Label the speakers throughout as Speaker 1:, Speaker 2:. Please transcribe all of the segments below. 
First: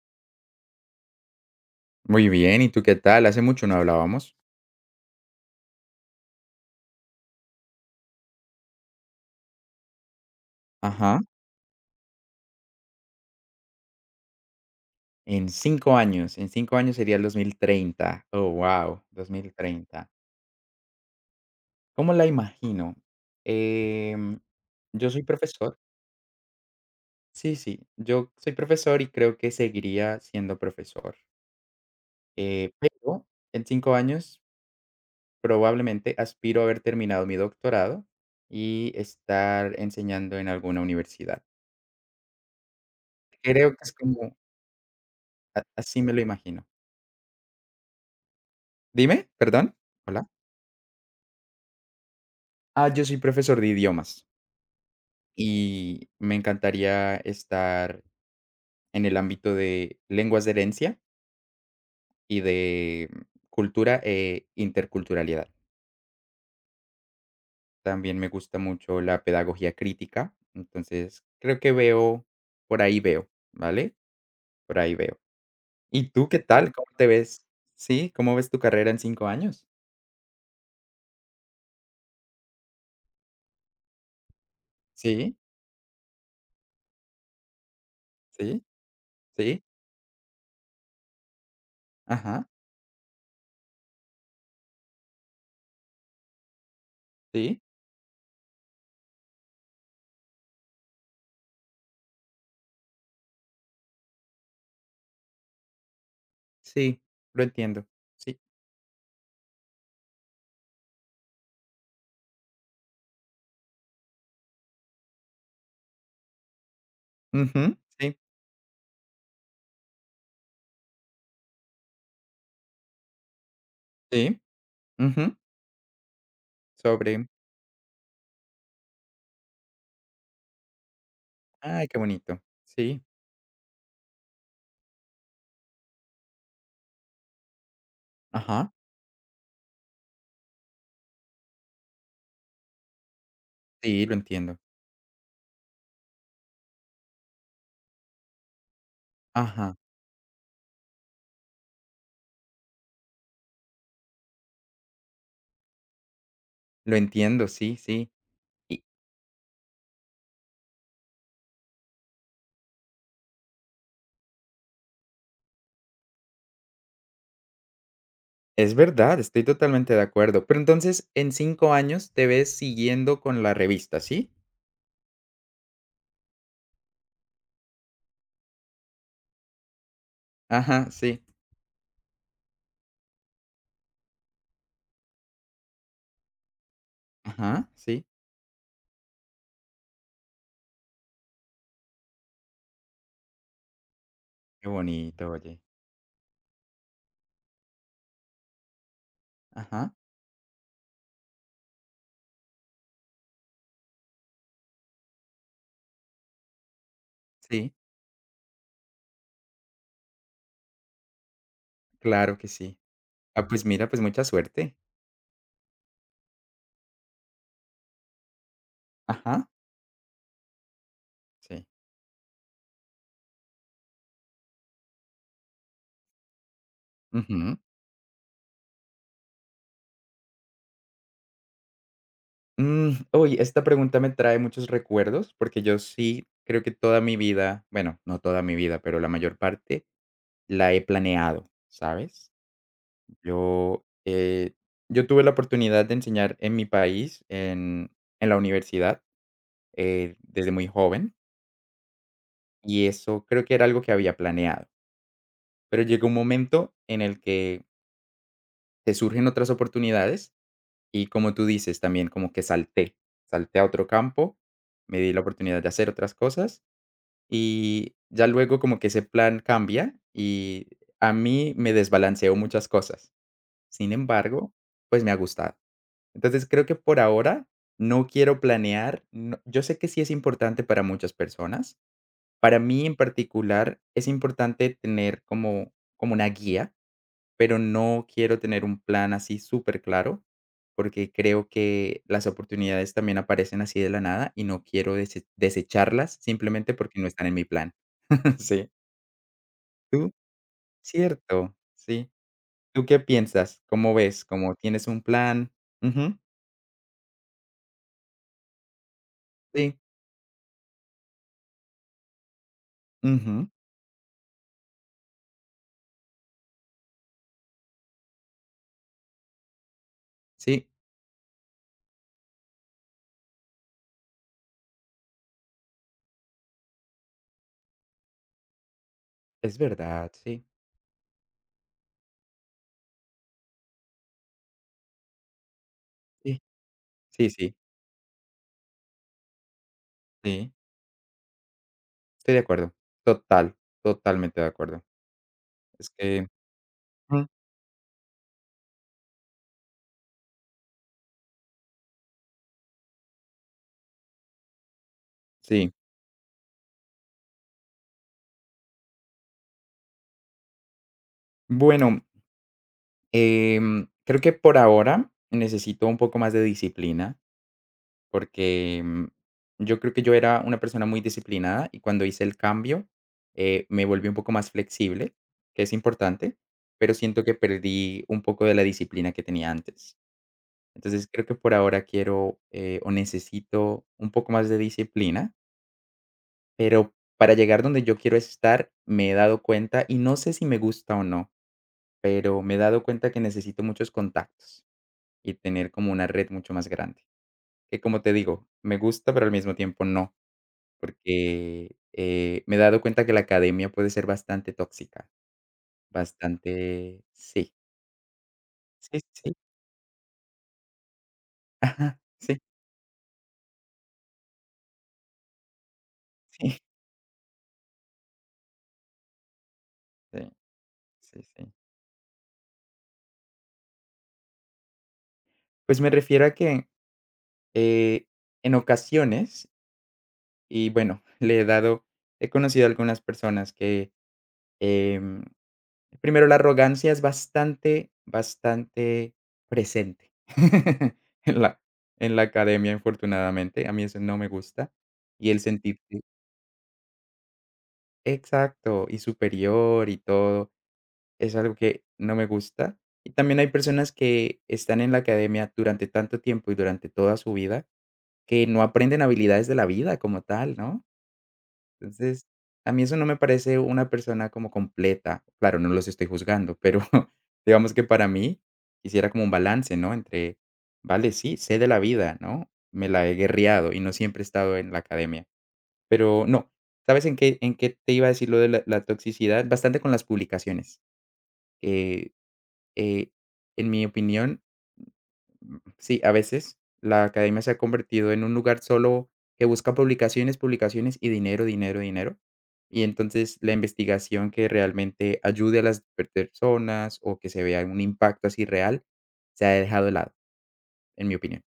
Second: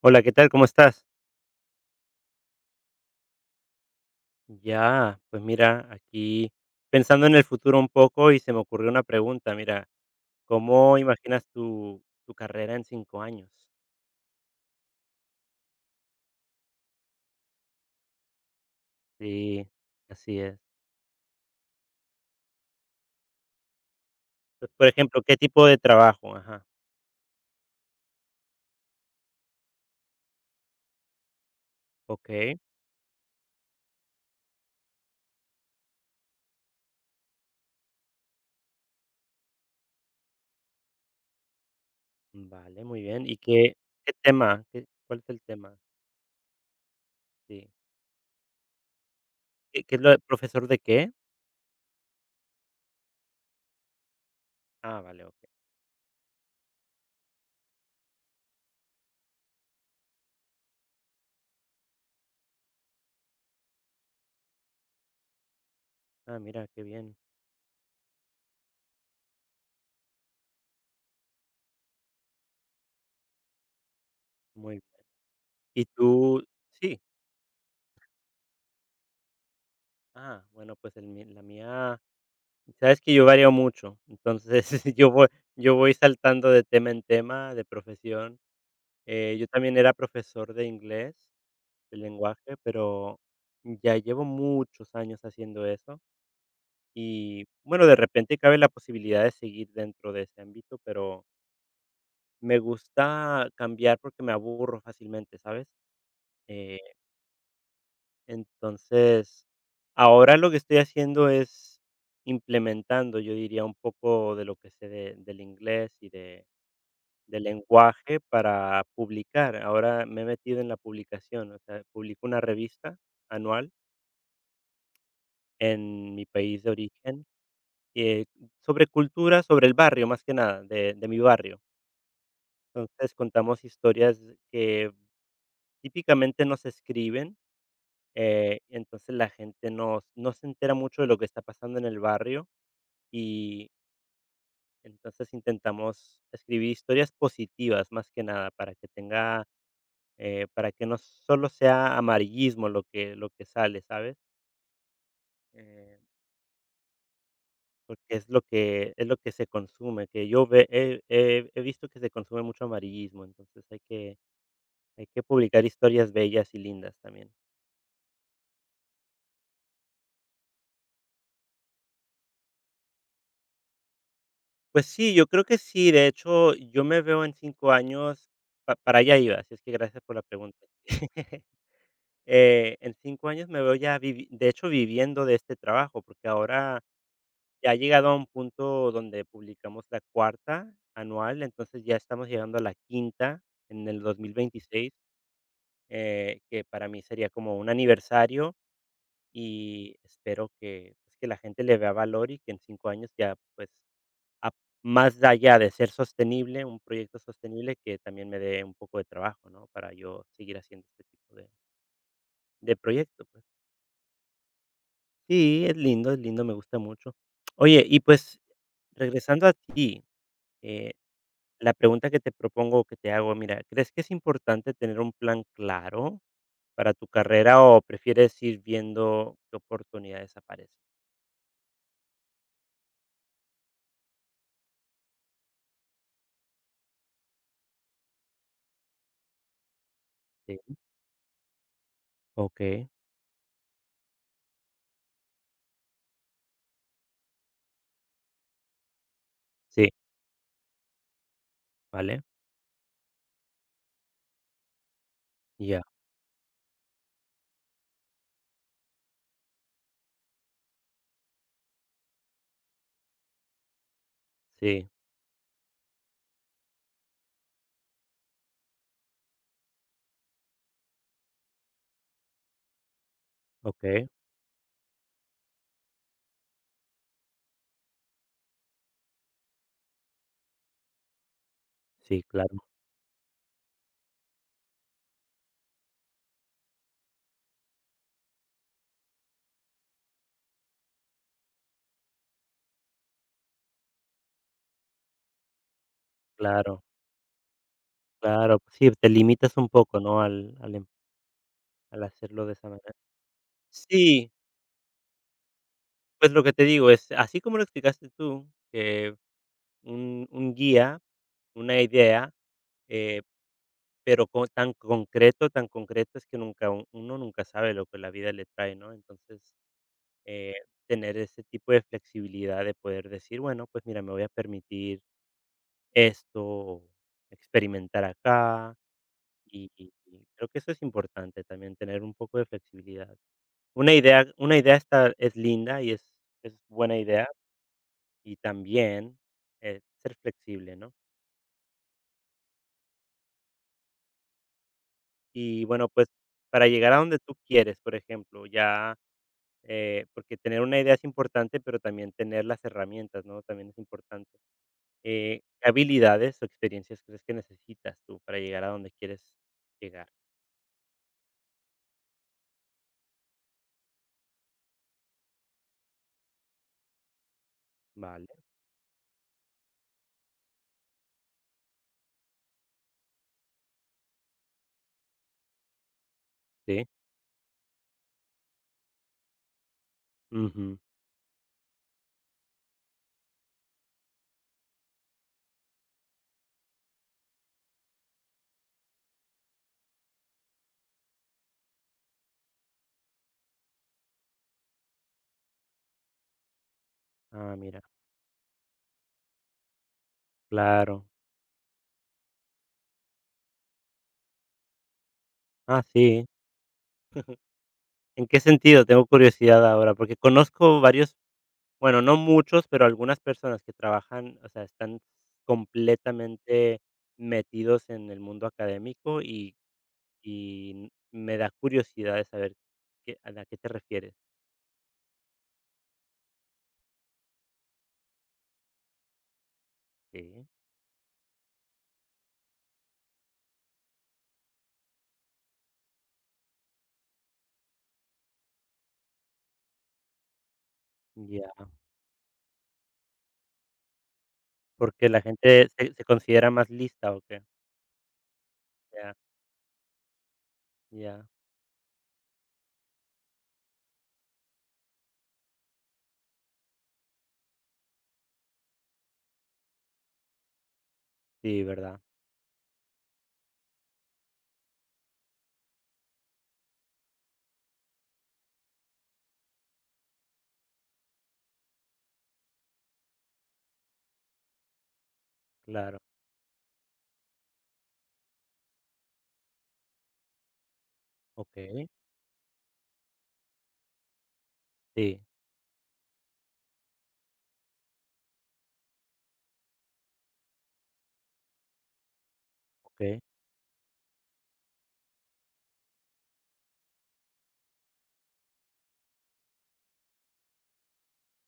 Speaker 1: Hola, ¿qué tal? ¿Cómo estás?
Speaker 2: Muy bien, ¿y tú qué tal? Hace mucho no hablábamos.
Speaker 1: Ya, pues mira, aquí pensando en el futuro un poco y se me ocurrió una pregunta, mira, ¿cómo
Speaker 2: Ajá.
Speaker 1: imaginas tu carrera en 5 años?
Speaker 2: En 5 años, en 5 años sería el 2030. Oh, wow, dos mil
Speaker 1: Sí,
Speaker 2: treinta.
Speaker 1: así es.
Speaker 2: ¿Cómo la imagino? Em,
Speaker 1: Pues, por
Speaker 2: yo
Speaker 1: ejemplo,
Speaker 2: soy
Speaker 1: ¿qué tipo
Speaker 2: profesor.
Speaker 1: de trabajo? Ajá,
Speaker 2: Sí, sí, yo soy profesor y creo que seguiría siendo profesor,
Speaker 1: ok,
Speaker 2: pero en 5 años probablemente aspiro a haber terminado mi doctorado y estar enseñando en alguna universidad.
Speaker 1: vale, muy bien. ¿Y
Speaker 2: Creo
Speaker 1: qué,
Speaker 2: que es
Speaker 1: qué
Speaker 2: como
Speaker 1: tema? ¿Cuál es el
Speaker 2: a
Speaker 1: tema?
Speaker 2: así me lo imagino.
Speaker 1: Sí.
Speaker 2: Dime, perdón.
Speaker 1: ¿Qué es lo de
Speaker 2: Hola.
Speaker 1: profesor de qué?
Speaker 2: Ah, yo soy profesor de idiomas
Speaker 1: Ah, vale, ok.
Speaker 2: y me encantaría estar en el ámbito de lenguas de herencia y de cultura e interculturalidad.
Speaker 1: Ah, mira, qué bien,
Speaker 2: También me gusta mucho la pedagogía crítica, entonces creo que veo, por ahí veo, ¿vale?
Speaker 1: muy
Speaker 2: Por ahí
Speaker 1: bien.
Speaker 2: veo.
Speaker 1: ¿Y
Speaker 2: ¿Y tú qué
Speaker 1: tú?
Speaker 2: tal? ¿Cómo
Speaker 1: Sí,
Speaker 2: te ves? Sí, ¿cómo ves tu carrera en 5 años?
Speaker 1: ah, bueno, pues la mía, sabes que yo varío mucho, entonces yo voy
Speaker 2: Sí,
Speaker 1: yo voy saltando de tema en tema, de profesión.
Speaker 2: sí,
Speaker 1: Yo
Speaker 2: sí,
Speaker 1: también era profesor de inglés, de
Speaker 2: ajá,
Speaker 1: lenguaje, pero ya llevo muchos años haciendo eso y,
Speaker 2: sí,
Speaker 1: bueno, de repente cabe la posibilidad de seguir dentro de ese ámbito, pero me gusta cambiar porque me aburro fácilmente, ¿sabes? Eh,
Speaker 2: sí, lo entiendo, sí,
Speaker 1: entonces, ahora lo que estoy haciendo es implementando, yo diría, un poco de lo que sé de del inglés y de del
Speaker 2: ujú, sí,
Speaker 1: lenguaje para publicar. Ahora me he metido en la publicación, o sea, publico una revista anual
Speaker 2: sí, ujú,
Speaker 1: en mi país de
Speaker 2: sobre.
Speaker 1: origen, eh, sobre cultura, sobre el barrio, más que nada, de mi barrio.
Speaker 2: Ay, qué bonito. Sí,
Speaker 1: Entonces contamos historias que típicamente no se escriben,
Speaker 2: ajá,
Speaker 1: entonces la gente no se entera mucho de lo que está pasando en el barrio y
Speaker 2: sí, lo entiendo.
Speaker 1: entonces intentamos escribir historias positivas más que nada para que tenga
Speaker 2: Ajá,
Speaker 1: eh, para que no solo sea amarillismo lo que sale, ¿sabes? Eh,
Speaker 2: lo entiendo, sí,
Speaker 1: Porque
Speaker 2: sí.
Speaker 1: es lo
Speaker 2: Y
Speaker 1: que es lo que se consume, que yo ve he he he visto que se consume mucho amarillismo, entonces hay que publicar historias bellas y lindas también.
Speaker 2: es verdad, estoy totalmente de acuerdo. Pero entonces, en 5 años te ves siguiendo con la revista, ¿sí?
Speaker 1: Pues sí, yo creo que sí, de hecho, yo me veo en 5 años, pa para allá iba, así es que gracias por la pregunta.
Speaker 2: Ajá, sí,
Speaker 1: En 5 años me veo ya vivi de hecho, viviendo de este trabajo, porque ahora
Speaker 2: ajá,
Speaker 1: ya ha
Speaker 2: sí.
Speaker 1: llegado a un punto donde publicamos la cuarta anual, entonces ya estamos llegando a la quinta en el
Speaker 2: Qué
Speaker 1: 2026,
Speaker 2: bonito, oye.
Speaker 1: que para mí sería como un aniversario
Speaker 2: Ajá,
Speaker 1: y espero que, pues, que la gente le vea valor y que en 5 años ya, pues, a más allá de ser sostenible, un proyecto
Speaker 2: sí,
Speaker 1: sostenible, que también me dé un poco de trabajo, ¿no? Para yo seguir haciendo este tipo de
Speaker 2: claro que
Speaker 1: de
Speaker 2: sí.
Speaker 1: proyecto, pues.
Speaker 2: Ah, pues mira, pues mucha suerte.
Speaker 1: Sí, es lindo, me gusta mucho. Oye, y pues,
Speaker 2: Ajá,
Speaker 1: regresando a ti, eh
Speaker 2: sí.
Speaker 1: la pregunta que te propongo o que te hago, mira, ¿crees que es importante tener un plan claro para tu
Speaker 2: Ujú.
Speaker 1: carrera o prefieres ir viendo qué oportunidades aparecen?
Speaker 2: Mm, oye, esta pregunta me trae muchos recuerdos, porque yo sí creo que toda mi vida, bueno, no toda mi vida, pero la mayor parte
Speaker 1: Sí,
Speaker 2: la he planeado, ¿sabes?
Speaker 1: okey,
Speaker 2: Yo, eh, yo tuve la oportunidad de enseñar en mi país, en la universidad,
Speaker 1: sí,
Speaker 2: desde muy joven,
Speaker 1: vale,
Speaker 2: y eso creo que era algo que había planeado. Pero
Speaker 1: ya,
Speaker 2: llegó un momento en el que te surgen otras oportunidades y, como tú dices, también como que salté, salté a otro campo,
Speaker 1: sí,
Speaker 2: me di la oportunidad de hacer otras cosas y ya luego como que ese plan cambia y a mí me desbalanceó muchas cosas. Sin
Speaker 1: okey,
Speaker 2: embargo, pues me ha gustado. Entonces, creo que por ahora no quiero planear. No, yo sé que sí es importante para muchas personas.
Speaker 1: sí, claro,
Speaker 2: Para mí, en particular, es importante tener como una guía, pero no quiero tener un plan así súper claro porque creo que las oportunidades también aparecen así de la nada y no quiero desecharlas simplemente
Speaker 1: claro,
Speaker 2: porque no están en mi plan.
Speaker 1: claro,
Speaker 2: Sí.
Speaker 1: sí, te limitas un poco,
Speaker 2: ¿Tú?
Speaker 1: ¿no? Al al em
Speaker 2: Cierto,
Speaker 1: al
Speaker 2: sí.
Speaker 1: hacerlo de esa
Speaker 2: ¿Tú
Speaker 1: manera.
Speaker 2: qué piensas? ¿Cómo ves?
Speaker 1: Sí,
Speaker 2: ¿Cómo tienes un plan? Ujú,
Speaker 1: pues lo que te digo es, así como lo explicaste tú, que
Speaker 2: sí.
Speaker 1: un guía, una idea, eh
Speaker 2: Ujú.
Speaker 1: pero co tan concreto es que nunca u uno nunca sabe lo que la vida le trae, ¿no? Entonces, eh,
Speaker 2: Sí,
Speaker 1: tener ese tipo de flexibilidad de poder decir: "Bueno, pues mira, me voy a permitir esto, o experimentar acá",
Speaker 2: es
Speaker 1: y y
Speaker 2: verdad,
Speaker 1: y
Speaker 2: sí,
Speaker 1: creo que eso es importante también, tener un poco de flexibilidad. Una idea está es linda y es
Speaker 2: sí,
Speaker 1: es buena idea,
Speaker 2: sí, sí,
Speaker 1: y también, ser
Speaker 2: sí,
Speaker 1: flexible, ¿no?
Speaker 2: estoy de acuerdo. Total, totalmente de acuerdo.
Speaker 1: Y
Speaker 2: Es
Speaker 1: bueno, pues,
Speaker 2: que
Speaker 1: para llegar a donde
Speaker 2: mm,
Speaker 1: tú quieres, por ejemplo, ya. Porque tener una idea es importante, pero también tener las herramientas, ¿no? También es importante. ¿Qué
Speaker 2: sí.
Speaker 1: habilidades o experiencias crees que necesitas tú para llegar a donde quieres llegar?
Speaker 2: Bueno, creo que por ahora necesito un poco más de disciplina,
Speaker 1: Vale,
Speaker 2: porque, yo creo que yo era una persona muy disciplinada y cuando hice el cambio, me volví un poco más flexible, que es importante,
Speaker 1: sí.
Speaker 2: pero siento que perdí un poco de la disciplina que tenía antes.
Speaker 1: Ujú.
Speaker 2: Entonces, creo que por ahora quiero, o necesito un poco más de disciplina, pero para llegar donde yo quiero estar, me he dado cuenta, y no sé si me gusta o no, pero me he dado cuenta que necesito muchos contactos y tener como una red mucho más grande.
Speaker 1: Ah,
Speaker 2: Que
Speaker 1: mira,
Speaker 2: como te digo, me gusta, pero al mismo tiempo no,
Speaker 1: claro.
Speaker 2: porque, me he dado cuenta que la academia puede ser bastante tóxica,
Speaker 1: Ah, sí.
Speaker 2: bastante sí,
Speaker 1: ¿En qué sentido?
Speaker 2: sí,
Speaker 1: Tengo
Speaker 2: sí,
Speaker 1: curiosidad ahora, porque conozco varios,
Speaker 2: ajá,
Speaker 1: bueno, no
Speaker 2: sí,
Speaker 1: muchos, pero algunas personas que trabajan, o sea, están
Speaker 2: sí,
Speaker 1: completamente metidos en el mundo académico y,
Speaker 2: sí,
Speaker 1: y
Speaker 2: sí,
Speaker 1: me da
Speaker 2: sí.
Speaker 1: curiosidad de saber qué- a la qué te refieres.
Speaker 2: Pues me refiero a que Eh, en ocasiones,
Speaker 1: Sí,
Speaker 2: y bueno, le he dado he conocido a algunas personas que, em, primero, la arrogancia es bastante, bastante presente en
Speaker 1: ya,
Speaker 2: la academia, infortunadamente. A mí eso no me gusta.
Speaker 1: porque la
Speaker 2: Y el
Speaker 1: gente se
Speaker 2: sentirte
Speaker 1: se considera más lista, ¿o qué?
Speaker 2: exacto, y
Speaker 1: Ya,
Speaker 2: superior y todo,
Speaker 1: ya,
Speaker 2: es algo que no me gusta. Y también hay personas que están en la academia durante tanto tiempo y durante toda su vida, que no aprenden habilidades de la vida como tal, ¿no?
Speaker 1: sí, verdad,
Speaker 2: Entonces, a mí eso no me parece una persona como completa. Claro, no los estoy juzgando, pero digamos que para mí quisiera como un balance, ¿no? Entre, vale, sí, sé de la vida, ¿no? Me la he guerreado y no siempre he estado en la academia.
Speaker 1: claro,
Speaker 2: Pero no, ¿sabes en qué, te iba a decir lo de la toxicidad? Bastante con las publicaciones,
Speaker 1: okey,
Speaker 2: que, eh, en mi opinión,
Speaker 1: sí,
Speaker 2: sí, a veces la academia se ha convertido en un lugar solo que busca publicaciones, publicaciones y dinero, dinero, dinero. Y
Speaker 1: okey.
Speaker 2: entonces la investigación que realmente ayude a las personas o que se vea un impacto así real se ha dejado de lado, en mi opinión.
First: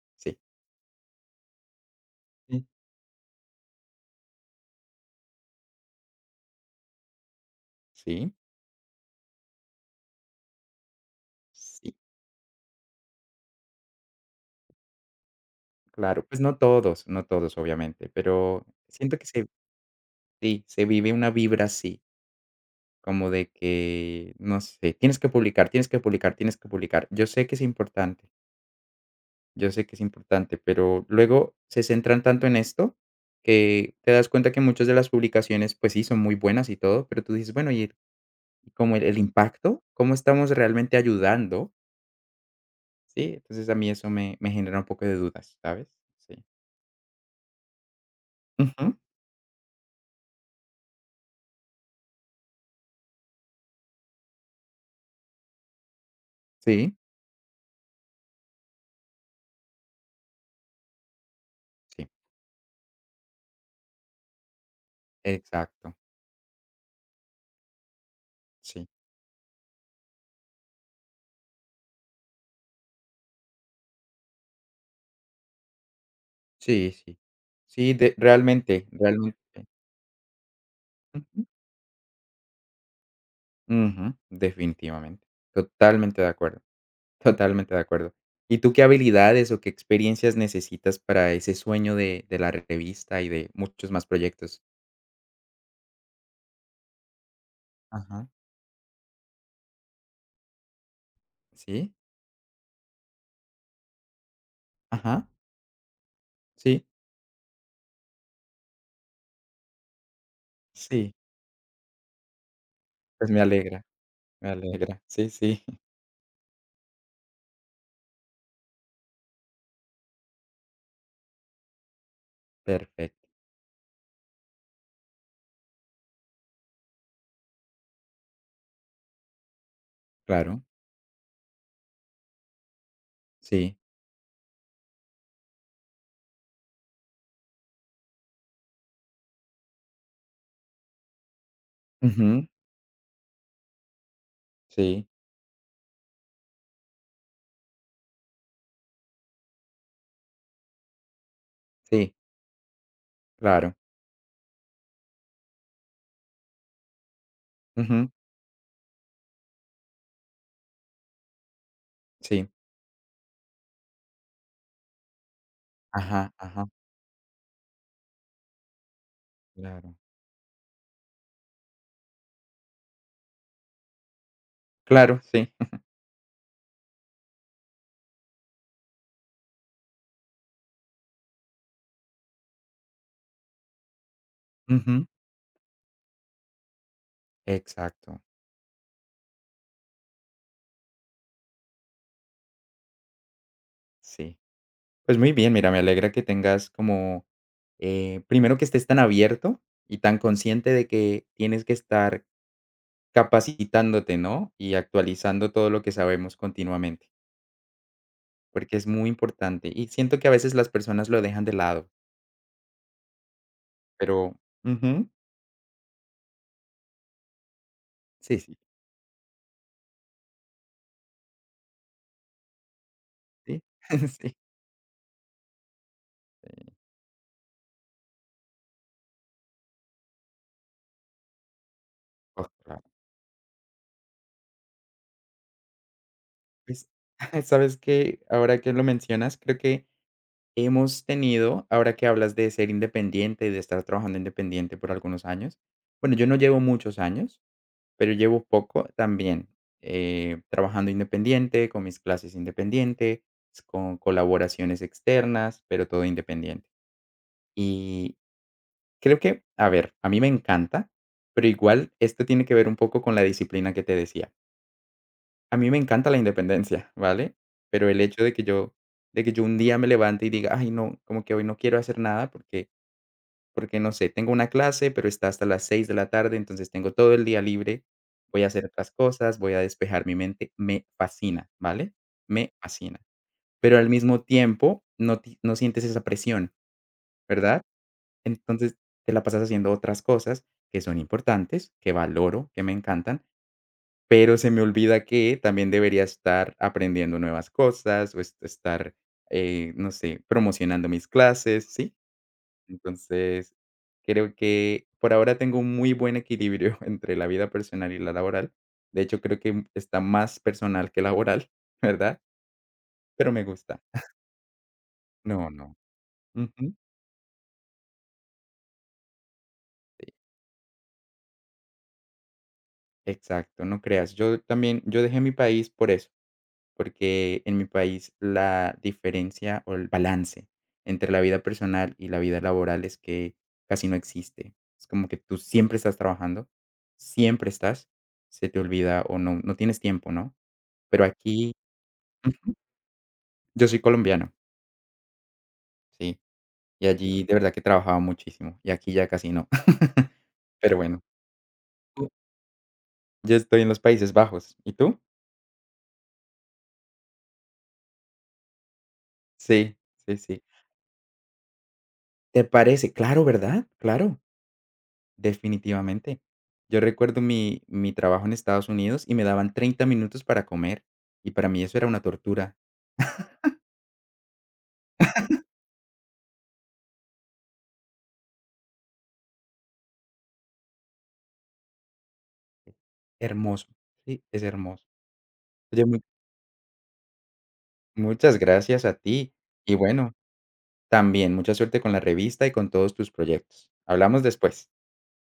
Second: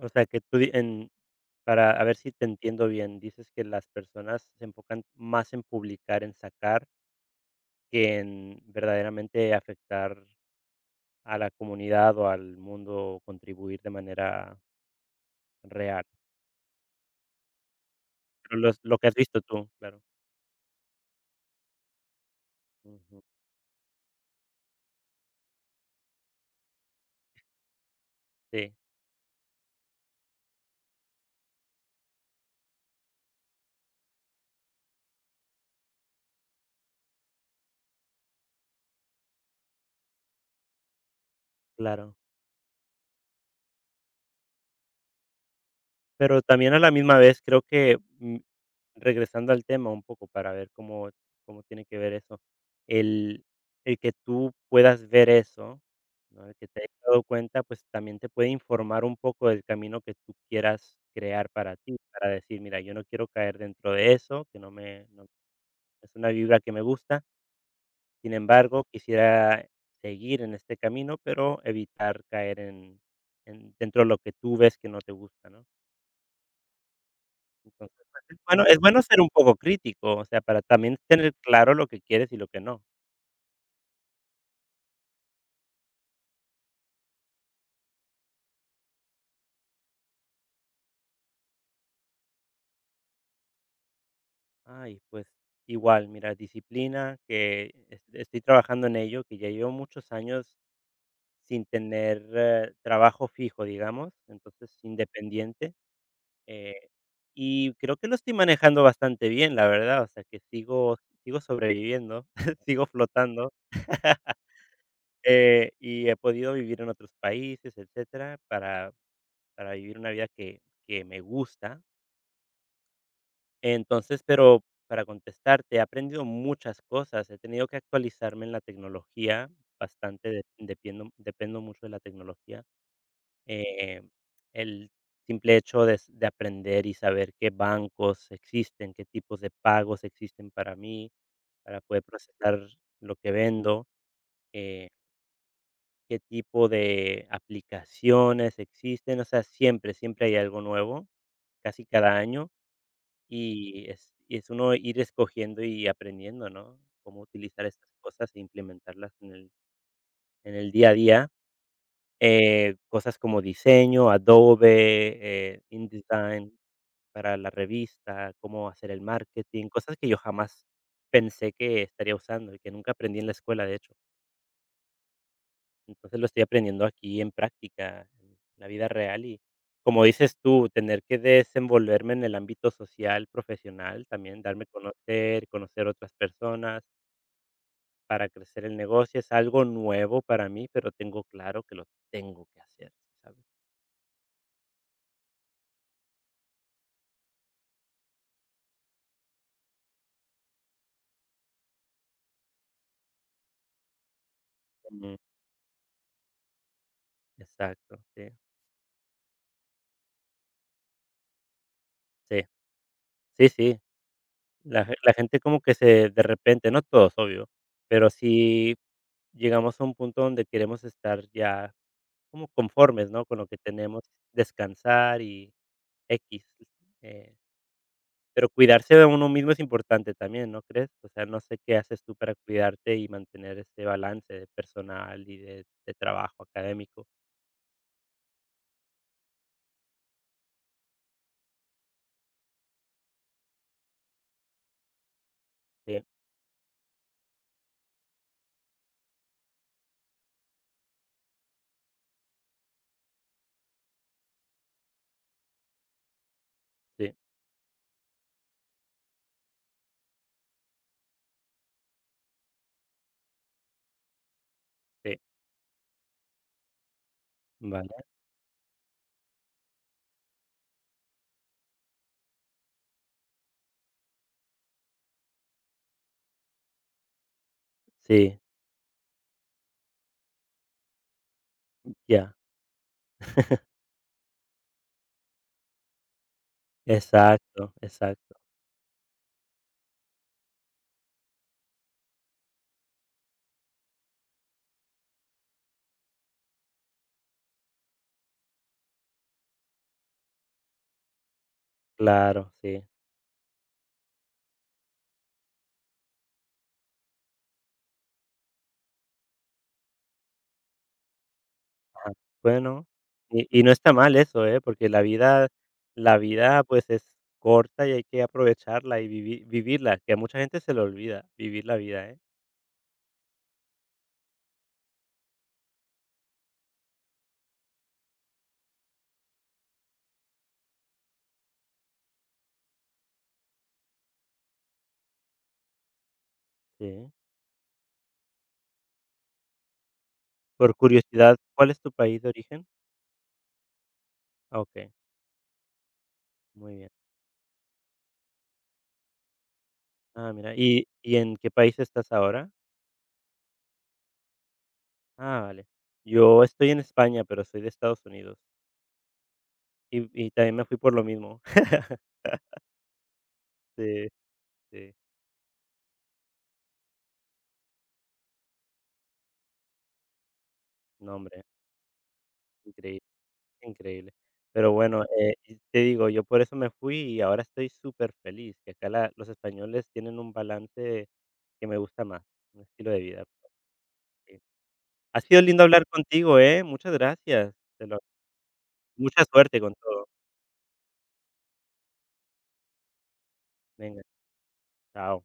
Speaker 1: O sea,
Speaker 2: Sí,
Speaker 1: que tú di en para a ver si te
Speaker 2: sí,
Speaker 1: entiendo bien, dices que las personas se enfocan más en publicar, en sacar, que
Speaker 2: sí,
Speaker 1: en verdaderamente afectar a la
Speaker 2: sí,
Speaker 1: comunidad o al mundo, o contribuir de manera real.
Speaker 2: claro. Pues no todos, no todos, obviamente,
Speaker 1: Pero
Speaker 2: pero
Speaker 1: los lo que has
Speaker 2: siento que
Speaker 1: visto tú, claro.
Speaker 2: sí, se vive una vibra así,
Speaker 1: Ujú.
Speaker 2: como de que, no sé, tienes que publicar, tienes que publicar, tienes que publicar. Yo sé que es importante
Speaker 1: Sí,
Speaker 2: Yo sé que es importante, pero luego se centran tanto en esto que te das cuenta que muchas de las publicaciones, pues sí, son muy buenas y todo, pero tú dices, bueno, y como el impacto, ¿cómo estamos realmente ayudando?
Speaker 1: claro.
Speaker 2: Sí, entonces a mí eso me genera un poco de dudas, ¿sabes? Sí.
Speaker 1: Pero también a la misma vez creo que,
Speaker 2: Ujú.
Speaker 1: regresando al tema un poco para ver cómo tiene que ver eso, el el que tú puedas ver eso, ¿no? El que te
Speaker 2: Sí,
Speaker 1: hayas dado cuenta, pues también te puede informar un poco del camino que tú quieras crear para ti,
Speaker 2: sí,
Speaker 1: para decir: "Mira, yo no quiero caer dentro de eso, que no
Speaker 2: exacto.
Speaker 1: es una vibra que me gusta. Sin embargo,
Speaker 2: Sí,
Speaker 1: quisiera seguir en este camino, pero evitar caer en dentro de lo que tú ves que no te gusta", ¿no?
Speaker 2: sí, sí. Sí,
Speaker 1: Entonces,
Speaker 2: de
Speaker 1: pues, es bueno es
Speaker 2: realmente,
Speaker 1: bueno ser un
Speaker 2: realmente.
Speaker 1: poco crítico, o sea, para también tener
Speaker 2: Ujú,
Speaker 1: claro lo que quieres y lo que no.
Speaker 2: ujú, definitivamente. Totalmente de acuerdo. Totalmente de acuerdo. ¿Y tú qué habilidades o qué experiencias necesitas para ese sueño de la revista y de muchos más proyectos?
Speaker 1: Ay, pues, igual, mira, disciplina, que es
Speaker 2: Ajá.
Speaker 1: estoy trabajando en ello, que ya llevo muchos años sin
Speaker 2: ¿Sí?
Speaker 1: tener trabajo fijo, digamos, entonces,
Speaker 2: Ajá.
Speaker 1: independiente,
Speaker 2: Sí.
Speaker 1: eh, y creo que lo estoy manejando bastante bien, la verdad, o sea, que sigo
Speaker 2: Sí.
Speaker 1: sigo sobreviviendo, sigo
Speaker 2: Pues me
Speaker 1: flotando,
Speaker 2: alegra, me alegra. Sí, sí.
Speaker 1: y he podido vivir en otros países, etcétera, para vivir una vida que me gusta.
Speaker 2: Perfecto.
Speaker 1: Entonces, pero para contestarte, he aprendido muchas cosas, he tenido que actualizarme en la tecnología bastante, de-
Speaker 2: Claro.
Speaker 1: depiendo- dependo mucho de la tecnología.
Speaker 2: Sí.
Speaker 1: Eh, el simple hecho de aprender y saber qué bancos existen, qué tipos de pagos existen para mí, para poder
Speaker 2: Ujú.
Speaker 1: procesar lo que vendo, eh,
Speaker 2: Sí,
Speaker 1: qué tipo de aplicaciones existen, o sea, siempre, siempre hay algo nuevo, casi
Speaker 2: sí.
Speaker 1: cada año.
Speaker 2: Claro.
Speaker 1: Y es uno ir escogiendo y aprendiendo, ¿no? Cómo utilizar estas
Speaker 2: Ujú.
Speaker 1: cosas e implementarlas en el día a día,
Speaker 2: Sí.
Speaker 1: cosas como diseño, Adobe,
Speaker 2: Ajá,
Speaker 1: InDesign
Speaker 2: ajá.
Speaker 1: para la revista, cómo hacer el marketing,
Speaker 2: Claro.
Speaker 1: cosas que yo jamás pensé que estaría usando y que nunca aprendí en la escuela, de hecho.
Speaker 2: Claro, sí.
Speaker 1: Entonces, lo estoy aprendiendo aquí en práctica, en la vida real y, como dices tú, tener que desenvolverme en el ámbito social, profesional, también darme a
Speaker 2: Ujú.
Speaker 1: conocer, conocer otras personas
Speaker 2: Exacto.
Speaker 1: para crecer el negocio. Es algo nuevo para mí, pero tengo claro que lo tengo que hacer, ¿sabes?
Speaker 2: Sí. Pues muy bien, mira, me alegra que tengas como primero que estés tan abierto y tan consciente de que tienes que estar capacitándote, ¿no? Y
Speaker 1: Ujú,
Speaker 2: actualizando todo lo que sabemos continuamente,
Speaker 1: exacto, sí,
Speaker 2: porque es muy importante. Y siento que a veces las personas lo dejan de lado,
Speaker 1: sí, sí, sí.
Speaker 2: pero
Speaker 1: La ge
Speaker 2: ujú,
Speaker 1: la gente como que se de repente, no todos, obvio, pero
Speaker 2: sí, sí,
Speaker 1: sí, llegamos a un punto donde queremos estar ya como conformes, ¿no? Con lo que
Speaker 2: sí,
Speaker 1: tenemos,
Speaker 2: sí.
Speaker 1: descansar y x eh, pero cuidarse de uno mismo es importante también, ¿no crees? O sea, no sé qué haces tú para
Speaker 2: Oh, claro.
Speaker 1: cuidarte y mantener ese balance de personal y de trabajo
Speaker 2: Pues,
Speaker 1: académico.
Speaker 2: sabes que ahora que lo mencionas, creo que hemos tenido, ahora que hablas de ser independiente y de estar trabajando independiente por algunos años,
Speaker 1: Sí,
Speaker 2: bueno, yo no llevo muchos años, pero llevo poco también, trabajando independiente, con mis clases independiente, con colaboraciones externas, pero todo independiente.
Speaker 1: sí,
Speaker 2: Y creo que, a ver, a mí me encanta, pero igual esto tiene que ver un poco con la disciplina que te decía.
Speaker 1: sí,
Speaker 2: A mí me encanta la independencia, ¿vale? Pero el
Speaker 1: vale.
Speaker 2: hecho de que yo un día me levante y diga: "Ay, no, como que hoy no quiero hacer nada porque, no sé, tengo una clase, pero está hasta las 6 de la tarde, entonces tengo todo el día libre,
Speaker 1: Sí,
Speaker 2: voy a hacer otras cosas, voy a despejar mi mente, me fascina, ¿vale?"
Speaker 1: ya.
Speaker 2: Me fascina. Pero al mismo tiempo no sientes esa presión, ¿verdad?
Speaker 1: Exacto, exacto.
Speaker 2: Entonces te la pasas haciendo otras cosas que son importantes, que valoro, que me encantan, pero se me olvida que también debería estar aprendiendo nuevas cosas o es estar, no sé, promocionando mis clases, ¿sí?
Speaker 1: Claro, sí.
Speaker 2: Entonces, creo que por ahora tengo un muy buen equilibrio entre la vida personal y la laboral. De hecho, creo que está más personal que laboral,
Speaker 1: Ah,
Speaker 2: ¿verdad?
Speaker 1: bueno,
Speaker 2: Pero me
Speaker 1: y no
Speaker 2: gusta.
Speaker 1: está mal eso, ¿eh? Porque la
Speaker 2: No,
Speaker 1: vida
Speaker 2: no.
Speaker 1: la vida,
Speaker 2: Ujú.
Speaker 1: pues, es corta y hay que aprovecharla y vivirla,
Speaker 2: Sí,
Speaker 1: que a mucha gente se le olvida vivir la vida, ¿eh?
Speaker 2: exacto, no creas. Yo también, yo dejé mi país por eso, porque en mi país la diferencia o el balance entre la vida personal y la vida laboral es que casi no existe. Es como que tú siempre estás trabajando,
Speaker 1: Sí.
Speaker 2: siempre estás, se te olvida o no, no tienes tiempo, ¿no?
Speaker 1: Por
Speaker 2: Pero
Speaker 1: curiosidad,
Speaker 2: aquí
Speaker 1: ¿cuál es tu país de
Speaker 2: ujú,
Speaker 1: origen?
Speaker 2: yo soy colombiano,
Speaker 1: Ah, okey,
Speaker 2: sí,
Speaker 1: muy
Speaker 2: y
Speaker 1: bien.
Speaker 2: allí de verdad que trabajaba muchísimo, y aquí ya casi no.
Speaker 1: Ah, mira,
Speaker 2: Pero
Speaker 1: ¿y
Speaker 2: bueno,
Speaker 1: y en qué país
Speaker 2: tú
Speaker 1: estás ahora?
Speaker 2: yo estoy en los Países Bajos, ¿y tú?
Speaker 1: Ah, vale. Yo estoy en España, pero soy de Estados Unidos.
Speaker 2: Sí,
Speaker 1: Y
Speaker 2: sí,
Speaker 1: y
Speaker 2: sí.
Speaker 1: también me fui por lo mismo.
Speaker 2: ¿Te parece? Claro, ¿verdad?
Speaker 1: Sí,
Speaker 2: Claro,
Speaker 1: sí.
Speaker 2: definitivamente. Yo recuerdo mi trabajo en Estados Unidos y me daban 30 minutos para comer,
Speaker 1: No,
Speaker 2: y
Speaker 1: hombre,
Speaker 2: para mí eso era una tortura.
Speaker 1: increíble. Increíble. Pero bueno, y te digo, yo por eso me fui y ahora estoy súper feliz que acá la los españoles tienen un balance que me gusta más, un estilo de vida.
Speaker 2: Hermoso, sí,
Speaker 1: Sí.
Speaker 2: es hermoso.
Speaker 1: Ha sido lindo
Speaker 2: Oye,
Speaker 1: hablar
Speaker 2: mu
Speaker 1: contigo, ¿eh? Muchas gracias. Te lo
Speaker 2: muchas gracias a
Speaker 1: mucha
Speaker 2: ti,
Speaker 1: suerte con
Speaker 2: y
Speaker 1: todo.
Speaker 2: bueno, también, mucha suerte con la revista y con todos tus proyectos.
Speaker 1: Venga,
Speaker 2: Hablamos después.
Speaker 1: chao.